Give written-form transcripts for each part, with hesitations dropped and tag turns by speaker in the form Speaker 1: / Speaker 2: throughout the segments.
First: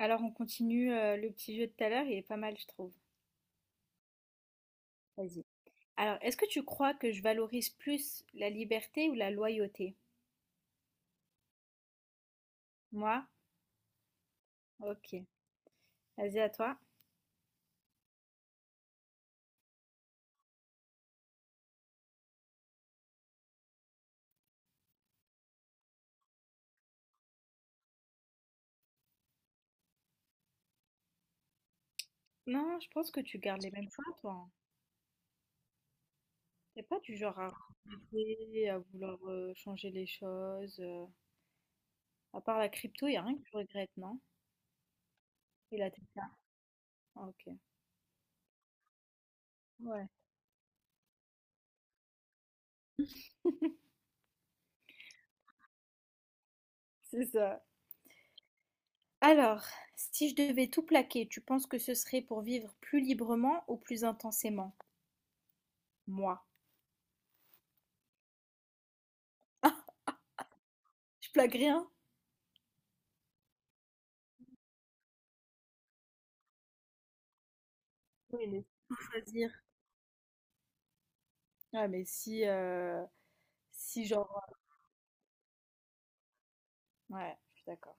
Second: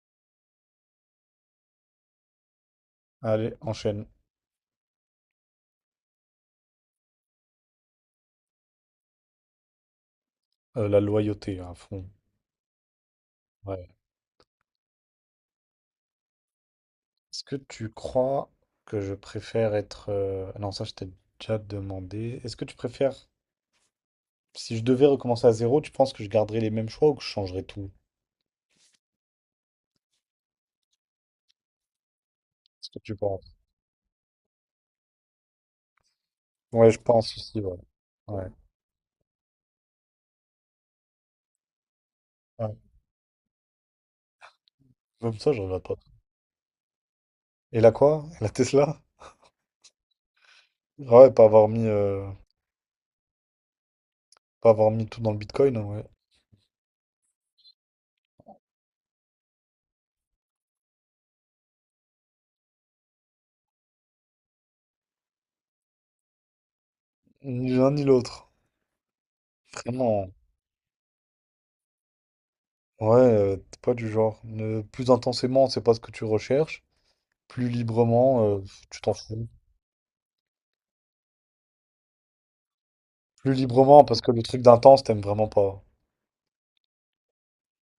Speaker 1: Alors on continue le petit jeu de tout à l'heure, il est pas mal, je trouve.
Speaker 2: Allez, enchaîne.
Speaker 1: Vas-y. Alors, est-ce que tu crois que je valorise plus la liberté ou la loyauté?
Speaker 2: La loyauté à fond.
Speaker 1: Moi?
Speaker 2: Ouais.
Speaker 1: Ok. Vas-y, à toi.
Speaker 2: Est-ce que tu crois que je préfère être... Non, ça, je t'ai déjà demandé. Est-ce que tu préfères... Si je devais recommencer à zéro, tu penses que je garderais les mêmes choix ou que je changerais tout?
Speaker 1: Non, je
Speaker 2: Ce que
Speaker 1: pense
Speaker 2: tu
Speaker 1: que tu
Speaker 2: penses.
Speaker 1: gardes les mêmes choix, toi, hein. T'es
Speaker 2: Ouais, je
Speaker 1: pas du
Speaker 2: pense
Speaker 1: genre à
Speaker 2: aussi, ouais. Ouais.
Speaker 1: regretter, à vouloir changer les choses. À part la
Speaker 2: Ouais.
Speaker 1: crypto, il a rien que tu regrettes, non?
Speaker 2: Même ça, je
Speaker 1: Et
Speaker 2: regrette
Speaker 1: la
Speaker 2: pas.
Speaker 1: Tesla. Ah, ok.
Speaker 2: Et la quoi? Et la Tesla?
Speaker 1: Ouais,
Speaker 2: Ah ouais, pas avoir pas avoir mis tout dans le Bitcoin, hein, ouais.
Speaker 1: c'est ça. Alors, si je devais tout plaquer, tu penses que ce serait pour vivre plus librement ou plus intensément? Moi.
Speaker 2: Ni l'un ni l'autre. Vraiment.
Speaker 1: Je plaque rien?
Speaker 2: Ouais, t'es pas du genre. Plus intensément, c'est pas ce que tu recherches. Plus librement,
Speaker 1: Oui,
Speaker 2: euh,
Speaker 1: mais faut
Speaker 2: Tu t'en fous.
Speaker 1: choisir. Ouais, mais
Speaker 2: Plus librement,
Speaker 1: si
Speaker 2: parce que le
Speaker 1: genre...
Speaker 2: truc d'intense, t'aimes vraiment pas.
Speaker 1: Ouais, je suis d'accord.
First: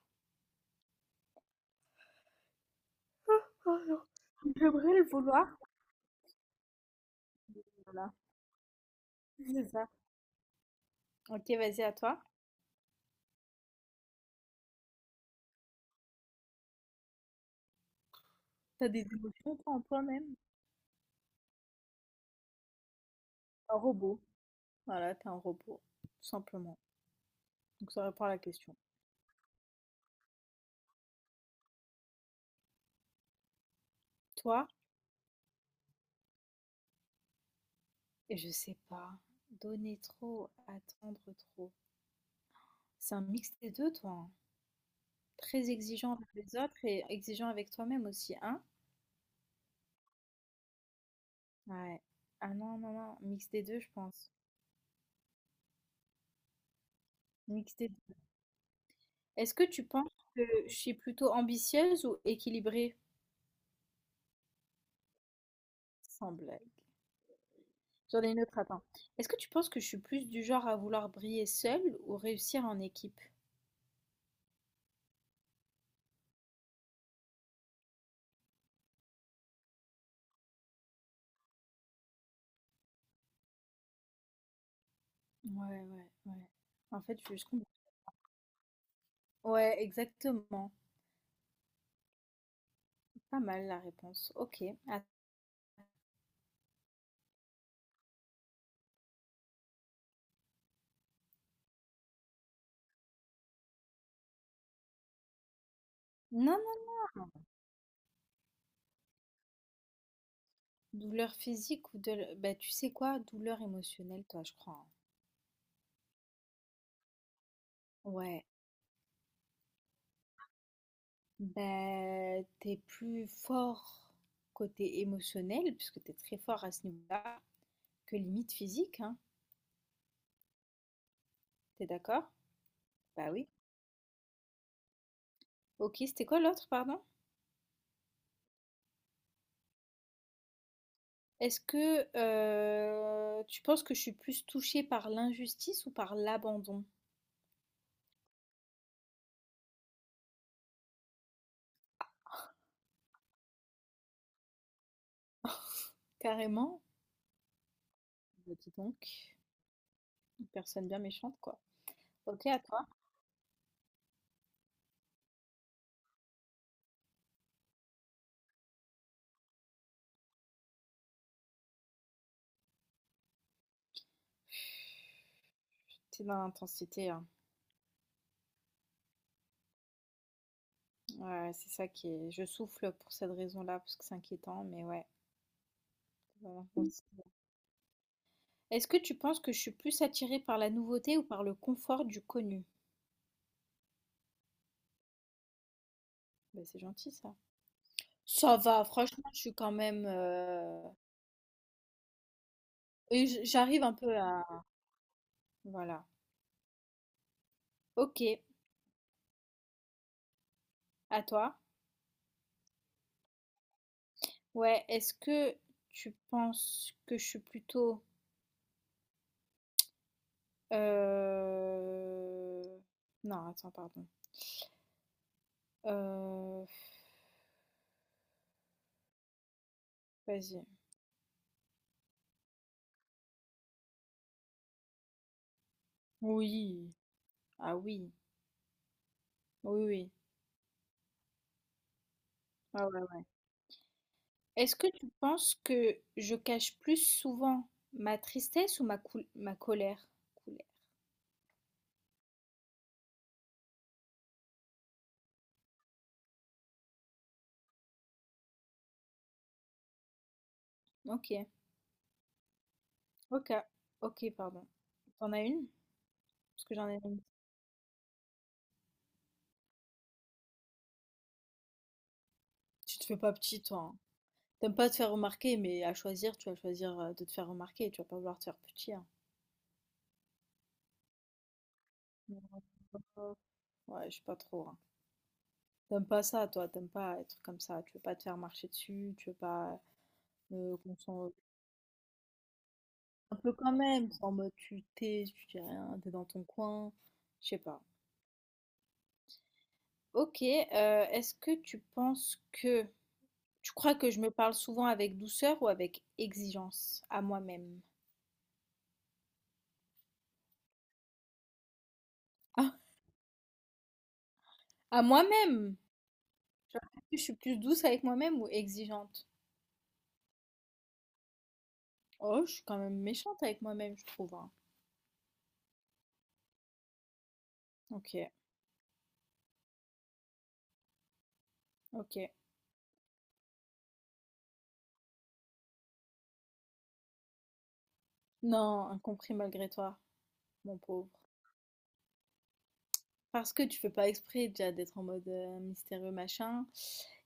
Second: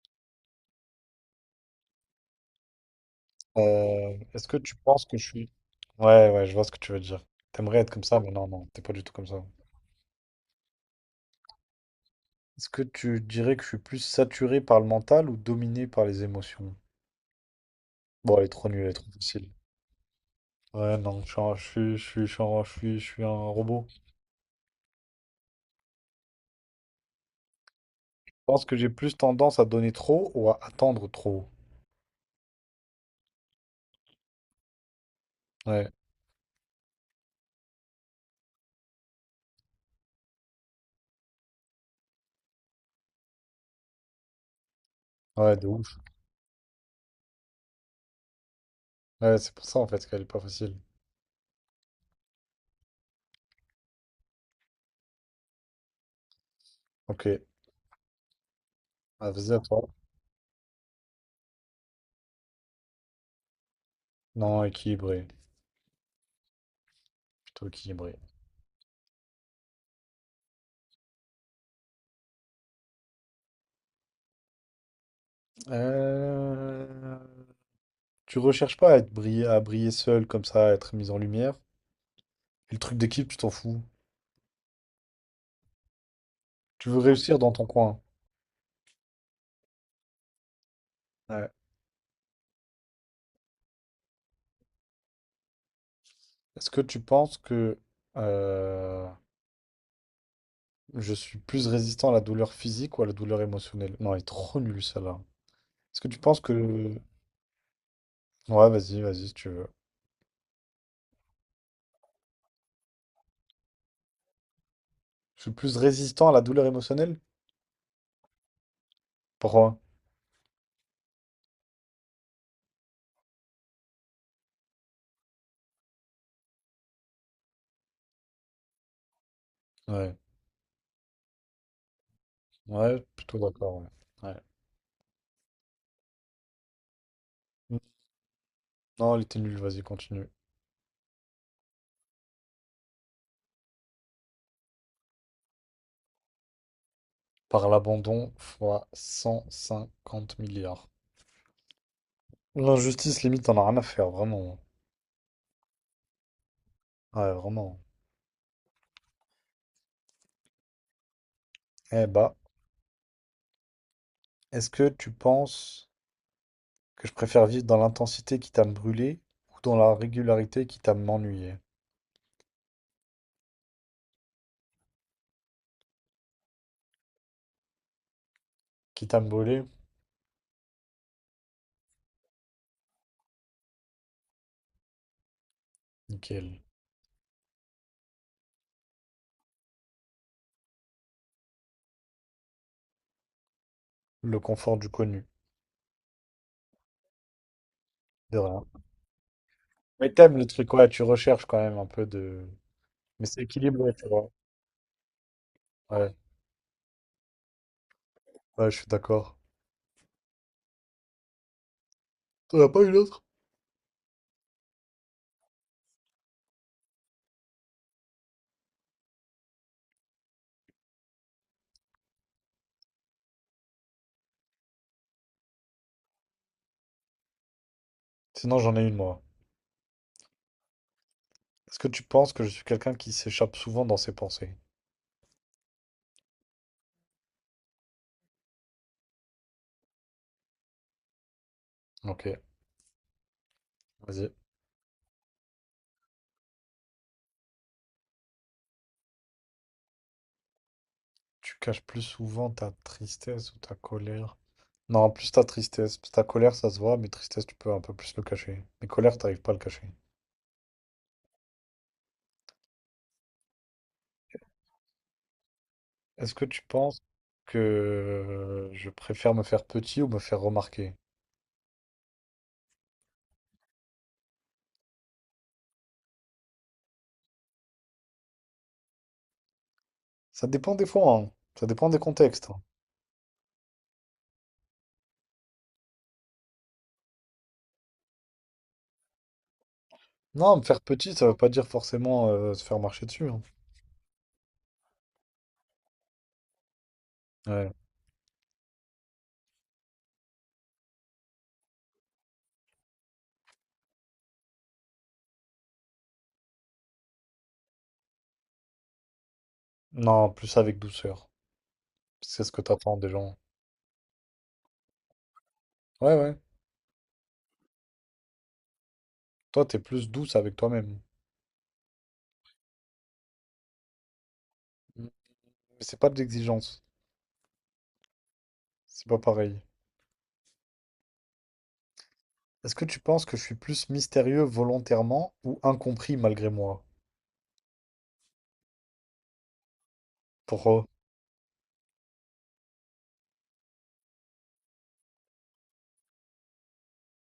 Speaker 1: Oh non.
Speaker 2: Est-ce que tu
Speaker 1: J'aimerais
Speaker 2: penses
Speaker 1: le
Speaker 2: que je
Speaker 1: vouloir.
Speaker 2: suis... Ouais, ouais, je vois ce que tu veux dire. T'aimerais être comme
Speaker 1: Voilà.
Speaker 2: ça, mais non, non, t'es pas du tout comme ça.
Speaker 1: C'est ça. Ok, vas-y, à toi.
Speaker 2: Est-ce que tu dirais que je suis plus saturé par le mental ou dominé par les émotions? Bon, elle est trop nulle,
Speaker 1: T'as
Speaker 2: elle est
Speaker 1: des
Speaker 2: trop facile.
Speaker 1: émotions toi, en toi-même.
Speaker 2: Ouais, non, je suis, je suis, je suis, je suis un
Speaker 1: Un
Speaker 2: robot. Je
Speaker 1: robot. Voilà, t'es un robot, tout simplement. Donc ça répond à la
Speaker 2: pense
Speaker 1: question.
Speaker 2: que j'ai plus tendance à donner trop ou à attendre trop.
Speaker 1: Toi,
Speaker 2: Ouais,
Speaker 1: et je sais pas, donner trop, attendre trop. C'est un mix des deux, toi, hein.
Speaker 2: ouais, de
Speaker 1: Très
Speaker 2: ouf.
Speaker 1: exigeant avec les autres et exigeant avec toi-même aussi, hein?
Speaker 2: Ouais, c'est pour ça en fait qu'elle est pas facile.
Speaker 1: Ouais. Ah non, non, non, mix des deux, je pense.
Speaker 2: Ok,
Speaker 1: Mix des
Speaker 2: Ah, vas-y
Speaker 1: Est-ce
Speaker 2: à
Speaker 1: que tu
Speaker 2: toi.
Speaker 1: penses que je suis plutôt ambitieuse ou équilibrée?
Speaker 2: Non, équilibré.
Speaker 1: Sans blague.
Speaker 2: Tout équilibré.
Speaker 1: J'en ai une autre, attends. Est-ce que tu penses que je suis plus du genre à vouloir briller seule ou réussir en équipe?
Speaker 2: Euh, Tu recherches pas à briller seul comme ça, à être mis en lumière. Et le truc d'équipe, tu t'en fous.
Speaker 1: Ouais, ouais, ouais.
Speaker 2: Tu veux
Speaker 1: En fait, je
Speaker 2: réussir
Speaker 1: je
Speaker 2: dans ton
Speaker 1: comprends.
Speaker 2: coin.
Speaker 1: Ouais, exactement.
Speaker 2: Ouais.
Speaker 1: Pas mal la réponse. Ok. Ah.
Speaker 2: Est-ce que tu penses que euh, je suis plus résistant à la douleur physique ou à la douleur émotionnelle? Non, il est trop nul celle-là. Est-ce que tu penses
Speaker 1: Non, non,
Speaker 2: que...
Speaker 1: non.
Speaker 2: Ouais, vas-y, vas-y, si tu veux.
Speaker 1: Douleur physique ou de... Bah, tu sais quoi? Douleur émotionnelle, toi, je crois, hein.
Speaker 2: Je suis plus résistant à la douleur émotionnelle?
Speaker 1: Ouais.
Speaker 2: Pourquoi?
Speaker 1: Bah, t'es plus fort côté émotionnel, puisque t'es très fort à ce niveau-là, que limite physique, hein.
Speaker 2: Ouais.
Speaker 1: T'es d'accord?
Speaker 2: Ouais,
Speaker 1: Bah
Speaker 2: plutôt
Speaker 1: oui.
Speaker 2: d'accord. Ouais.
Speaker 1: Ok, c'était quoi l'autre, pardon?
Speaker 2: Ouais. Non, il était nul, vas-y, continue.
Speaker 1: Est-ce que tu penses que je suis plus touchée par l'injustice ou par l'abandon?
Speaker 2: Par l'abandon fois 150 milliards. L'injustice, limite, t'en as rien à faire, vraiment.
Speaker 1: Carrément?
Speaker 2: Ouais, vraiment.
Speaker 1: Bah dis donc, une personne bien méchante, quoi.
Speaker 2: Eh bah,
Speaker 1: Ok, à toi.
Speaker 2: est-ce que tu penses que je préfère vivre dans l'intensité qui t'a me brûlé ou dans la régularité qui t'a m'ennuyé?
Speaker 1: C'est dans l'intensité, hein.
Speaker 2: Qui t'a me brûlé?
Speaker 1: Ouais, c'est ça qui est... Je souffle pour cette raison-là, parce que c'est inquiétant, mais ouais. C'est
Speaker 2: Nickel.
Speaker 1: dans l'intensité. Est-ce que tu penses que je suis plus attirée par la nouveauté ou par le confort du connu?
Speaker 2: Le confort du connu,
Speaker 1: Bah, c'est gentil, ça.
Speaker 2: de
Speaker 1: Ça
Speaker 2: rien.
Speaker 1: va, franchement, je suis quand même...
Speaker 2: Mais t'aimes le truc, ouais, tu recherches quand même un peu de... Mais
Speaker 1: et
Speaker 2: c'est
Speaker 1: j'arrive
Speaker 2: équilibré,
Speaker 1: un
Speaker 2: tu
Speaker 1: peu
Speaker 2: vois.
Speaker 1: à... Voilà.
Speaker 2: Ouais,
Speaker 1: Ok,
Speaker 2: ouais, je suis d'accord.
Speaker 1: à toi.
Speaker 2: T'en as pas une autre?
Speaker 1: Ouais, est-ce que tu penses que je suis plutôt... euh, Non, attends, pardon. Euh,
Speaker 2: Sinon, j'en ai une, moi.
Speaker 1: Vas-y.
Speaker 2: Est-ce que tu penses que je suis quelqu'un qui s'échappe souvent dans ses pensées?
Speaker 1: Oui. Ah oui. Oui, oui.
Speaker 2: Ok,
Speaker 1: Ah ouais, ouais.
Speaker 2: vas-y.
Speaker 1: Est-ce que tu penses que je cache plus souvent ma tristesse ou ma colère? Colère.
Speaker 2: Tu caches plus souvent ta tristesse ou ta colère. Non, plus ta tristesse. Parce que ta colère, ça se voit, mais tristesse, tu peux un peu plus le cacher. Mais colère, t'arrives pas à le cacher.
Speaker 1: Ok. Ok. Ok, pardon. T'en as une?
Speaker 2: Est-ce que tu
Speaker 1: Parce que j'en
Speaker 2: penses
Speaker 1: ai une.
Speaker 2: que je préfère me faire petit ou me faire remarquer?
Speaker 1: Tu te fais pas petit, toi. T'aimes pas te faire remarquer, mais à choisir, tu vas choisir de te faire remarquer. Tu vas pas vouloir te faire petit, hein.
Speaker 2: Ça dépend des fois, hein. Ça dépend des contextes, hein.
Speaker 1: Ouais, je sais pas trop, hein. T'aimes pas ça, toi. T'aimes pas être comme ça. Tu veux pas te faire marcher dessus. Tu veux pas
Speaker 2: Non, me faire
Speaker 1: qu'on
Speaker 2: petit, ça
Speaker 1: s'en...
Speaker 2: veut pas dire forcément se faire marcher dessus,
Speaker 1: Un
Speaker 2: hein.
Speaker 1: peu quand même. En mode, tu t'es, tu dis rien, t'es dans ton coin. Je sais
Speaker 2: Ouais.
Speaker 1: pas. Ok. Est-ce que tu penses que... Tu crois que je me parle souvent avec douceur ou avec exigence à moi-même?
Speaker 2: Non, plus avec douceur. C'est ce que
Speaker 1: Ah,
Speaker 2: t'attends des gens.
Speaker 1: à moi-même!
Speaker 2: Ouais, ouais.
Speaker 1: Genre, est-ce que je suis plus douce avec moi-même ou exigeante?
Speaker 2: Toi, t'es plus douce avec toi-même.
Speaker 1: Oh, je suis quand même méchante avec moi-même, je trouve, hein.
Speaker 2: Mais c'est pas de l'exigence.
Speaker 1: OK,
Speaker 2: C'est pas pareil.
Speaker 1: OK.
Speaker 2: Est-ce que tu penses que je suis plus mystérieux volontairement ou incompris malgré moi?
Speaker 1: Non, incompris malgré toi, mon
Speaker 2: Pourquoi?
Speaker 1: pauvre. Parce que tu fais pas exprès déjà d'être en mode mystérieux machin.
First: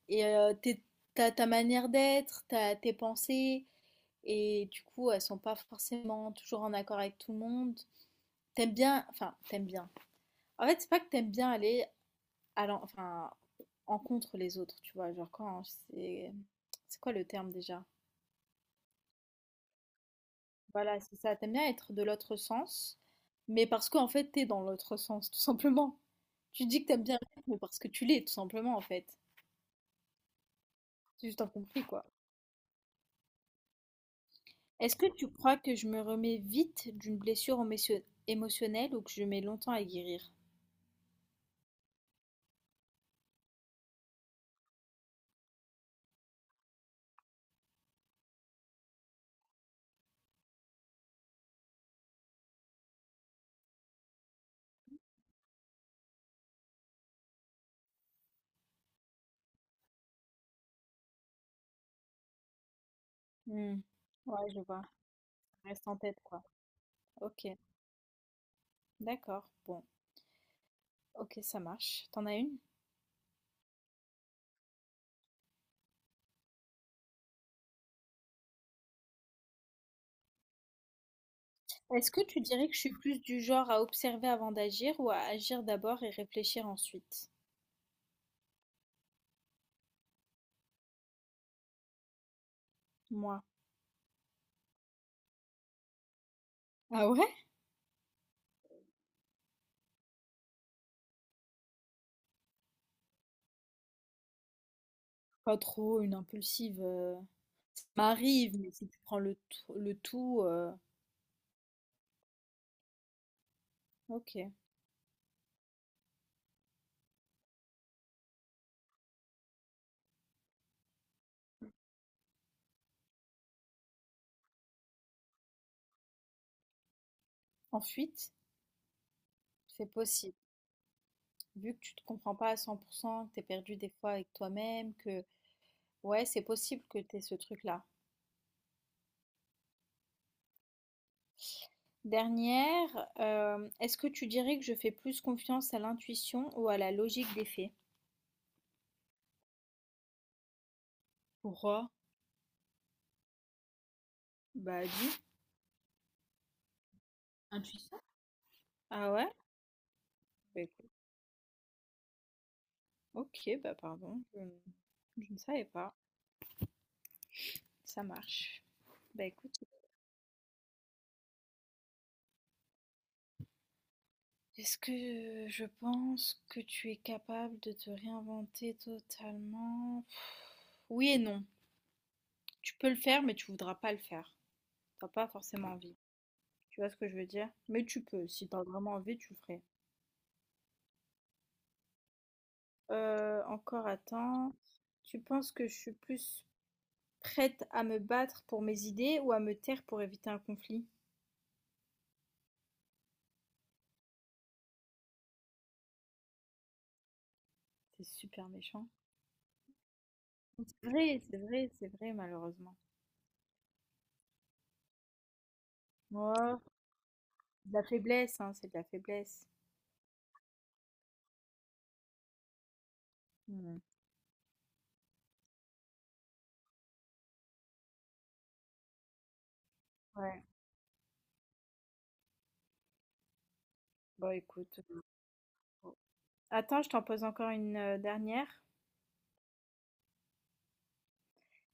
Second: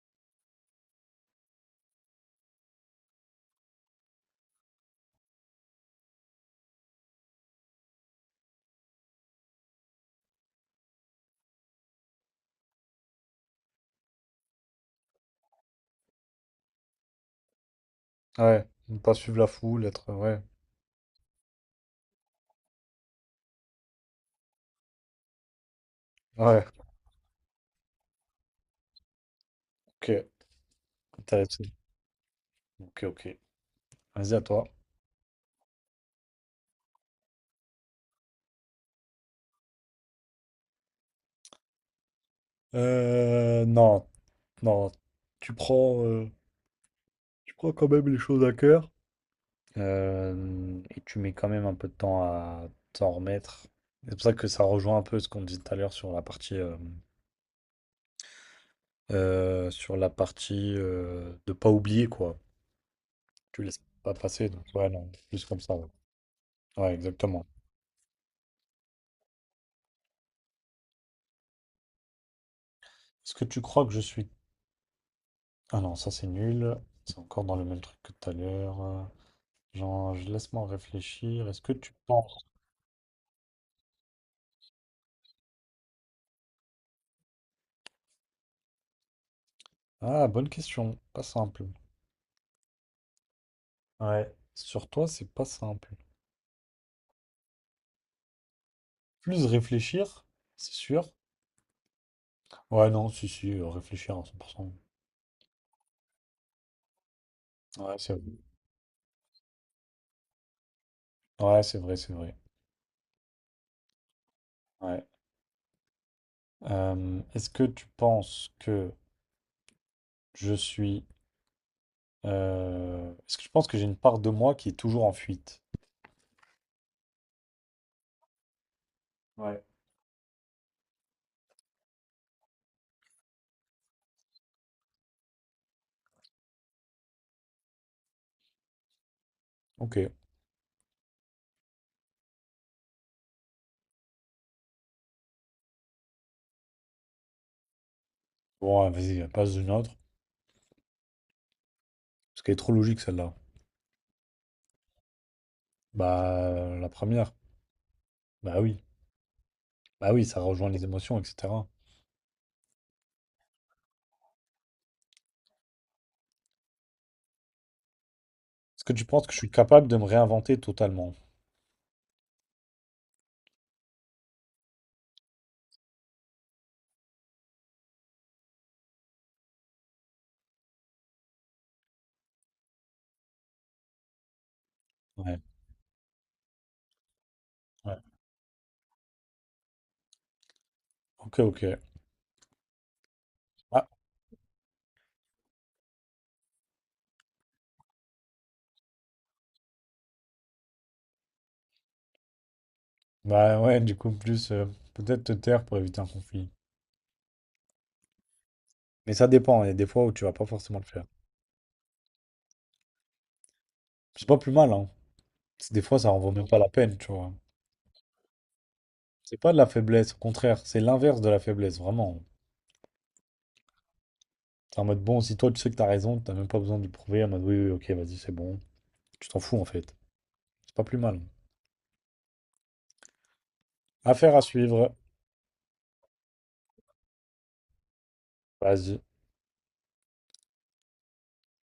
Speaker 1: Et t'as ta manière d'être, t'as tes pensées, et du coup, elles sont pas forcément toujours en accord avec tout le monde. T'aimes bien, enfin, t'aimes bien. En fait, c'est pas que t'aimes bien aller enfin, en contre les autres, tu vois. Genre quand c'est quoi le terme déjà?
Speaker 2: Ouais, ne pas suivre la foule,
Speaker 1: Voilà, c'est ça. T'aimes bien être de l'autre sens, mais parce qu'en fait, t'es dans l'autre sens, tout simplement.
Speaker 2: Ouais, ouais,
Speaker 1: Tu dis que t'aimes bien le rythme parce que tu l'es, tout simplement, en fait.
Speaker 2: ok,
Speaker 1: C'est juste
Speaker 2: intéressant.
Speaker 1: incompris, quoi.
Speaker 2: Ok, ok, vas-y à toi.
Speaker 1: Est-ce que tu crois que je me remets vite d'une blessure émotionnelle ou que je mets longtemps à guérir?
Speaker 2: Euh, non, non, tu tu prends quand même les choses à cœur. Et tu mets quand même un peu de temps à t'en remettre. C'est pour ça que ça rejoint un peu ce qu'on disait tout à l'heure sur la partie de pas oublier, quoi. Tu laisses
Speaker 1: Hmm.
Speaker 2: pas passer,
Speaker 1: Ouais, je
Speaker 2: donc
Speaker 1: vois.
Speaker 2: ouais, non, plus comme ça, ouais.
Speaker 1: Reste en tête, quoi.
Speaker 2: Ouais,
Speaker 1: Ok,
Speaker 2: exactement.
Speaker 1: d'accord. Bon, ok, ça marche. T'en as une?
Speaker 2: Est-ce que tu crois que je suis... Ah non, ça c'est nul. C'est encore dans le même truc que tout à l'heure. Genre, je laisse-moi réfléchir. Est-ce que tu
Speaker 1: Est-ce que tu
Speaker 2: penses...
Speaker 1: dirais que je suis plus du genre à observer avant d'agir ou à agir d'abord et réfléchir ensuite?
Speaker 2: Ah, bonne question. Pas simple.
Speaker 1: Moi.
Speaker 2: Ouais. Sur toi, c'est pas simple.
Speaker 1: Ah ouais?
Speaker 2: Plus réfléchir, c'est sûr. Ouais, non, si, si, réfléchir à 100%.
Speaker 1: Pas trop une impulsive, ça
Speaker 2: Ouais, c'est vrai.
Speaker 1: m'arrive, mais si tu prends le tout.
Speaker 2: Ouais, c'est vrai, c'est vrai.
Speaker 1: OK.
Speaker 2: Ouais. Est-ce que tu penses que je suis... Est-ce que tu penses que j'ai une part de moi qui est toujours en fuite?
Speaker 1: En fuite,
Speaker 2: Ouais.
Speaker 1: c'est possible. Vu que tu te comprends pas à 100%, que tu es perdu des fois avec toi-même, que ouais, c'est possible que tu ce truc-là.
Speaker 2: Ok.
Speaker 1: Dernière, est-ce que tu dirais que je fais plus confiance à l'intuition ou à la logique des faits?
Speaker 2: Bon, ah, vas-y, passe une autre.
Speaker 1: Pourquoi?
Speaker 2: Parce qu'elle est trop logique celle-là.
Speaker 1: Bah, dis.
Speaker 2: Bah, la première.
Speaker 1: Intuition?
Speaker 2: Bah oui.
Speaker 1: Ah ouais?
Speaker 2: Bah oui, ça
Speaker 1: Bah,
Speaker 2: rejoint les
Speaker 1: écoute,
Speaker 2: émotions, etc.
Speaker 1: OK, bah, pardon, je ne savais pas. Ça marche.
Speaker 2: Est-ce que tu
Speaker 1: Bah,
Speaker 2: penses que je suis
Speaker 1: écoute.
Speaker 2: capable de me réinventer totalement?
Speaker 1: Est-ce que je pense que tu es capable de te réinventer totalement? Oui et non. Tu peux le faire, mais tu voudras pas le faire. T'as pas
Speaker 2: Ouais.
Speaker 1: forcément envie. Tu vois ce que je veux dire? Mais
Speaker 2: Ouais.
Speaker 1: tu peux. Si t'as vraiment envie, tu le ferais.
Speaker 2: Ok, ok. Ah,
Speaker 1: Encore attends. Tu penses que je suis plus prête à me battre pour mes idées ou à me taire pour éviter un conflit?
Speaker 2: bah ouais, du coup, plus peut-être te taire pour éviter un conflit.
Speaker 1: C'est super méchant.
Speaker 2: Mais ça dépend. Il y a des fois où tu vas pas forcément le
Speaker 1: C'est
Speaker 2: faire.
Speaker 1: vrai, c'est vrai, c'est vrai, malheureusement.
Speaker 2: C'est pas plus mal, hein. Parce des fois, ça en vaut même
Speaker 1: Ouais,
Speaker 2: pas la peine, tu vois.
Speaker 1: de la faiblesse, hein, c'est de la
Speaker 2: C'est
Speaker 1: faiblesse.
Speaker 2: pas de la faiblesse, au contraire, c'est l'inverse de la faiblesse, vraiment.
Speaker 1: Hmm.
Speaker 2: C'est en mode bon, si toi tu sais que t'as raison, t'as même pas besoin de le prouver, en mode oui, oui, ok, vas-y, c'est bon. Tu t'en fous en fait.
Speaker 1: Ouais.
Speaker 2: C'est pas plus mal.
Speaker 1: Bon,
Speaker 2: Affaire à
Speaker 1: écoute.
Speaker 2: suivre.
Speaker 1: Oh. Attends, je t'en pose encore une dernière.
Speaker 2: Vas-y.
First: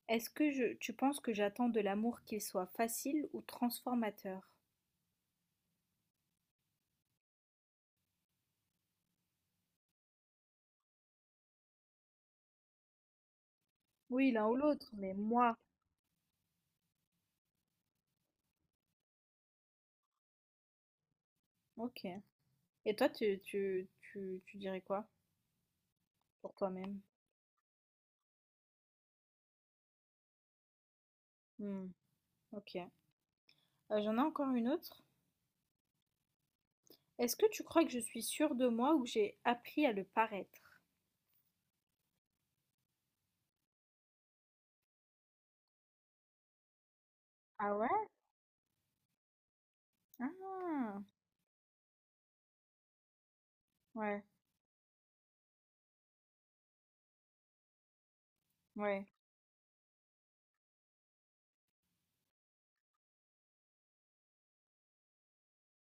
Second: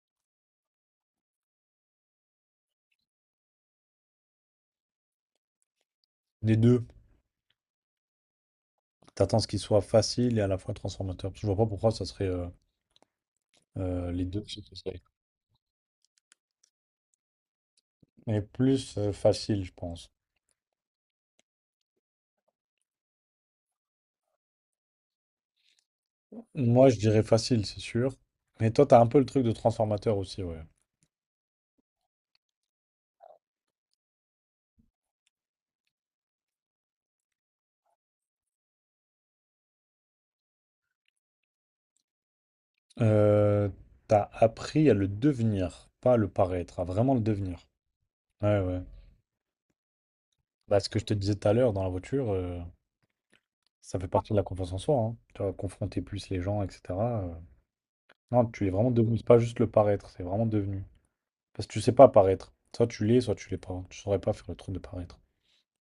Speaker 1: Est-ce que tu penses que j'attends de l'amour qu'il soit facile ou transformateur?
Speaker 2: Les deux. T'attends ce qu'il soit facile et à la fois transformateur. Parce que je vois pas pourquoi ça serait les
Speaker 1: Oui,
Speaker 2: deux
Speaker 1: l'un ou
Speaker 2: qui
Speaker 1: l'autre,
Speaker 2: seraient.
Speaker 1: mais moi.
Speaker 2: Mais plus facile, je pense.
Speaker 1: Ok. Et toi, tu dirais quoi pour
Speaker 2: Moi, je
Speaker 1: toi-même?
Speaker 2: dirais facile, c'est sûr. Mais toi, t'as un peu le truc de transformateur aussi, ouais.
Speaker 1: Hmm, ok. J'en ai encore une autre. Est-ce que tu crois que je suis sûre de moi ou que j'ai appris à le paraître?
Speaker 2: Euh, t'as appris à le devenir, pas à le paraître, à vraiment le devenir.
Speaker 1: Ah ouais?
Speaker 2: Ouais, ouais. Bah, ce que
Speaker 1: Ah,
Speaker 2: je te disais tout à l'heure dans la voiture, ça fait
Speaker 1: ouais,
Speaker 2: partie de la confiance en soi, hein. Tu vas confronter plus les gens, etc, euh. Non, tu es vraiment
Speaker 1: ouais.
Speaker 2: devenu. C'est pas juste le paraître, c'est vraiment devenu. Parce que tu sais pas paraître. Soit tu l'es pas. Tu saurais pas faire le truc de paraître.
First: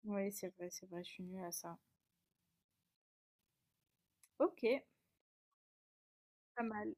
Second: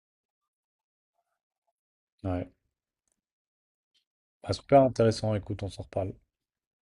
Speaker 1: Oui, c'est vrai, je suis nulle à ça.
Speaker 2: Ouais. Bah,
Speaker 1: Ok,
Speaker 2: super intéressant. Écoute, on s'en reparle.
Speaker 1: pas mal.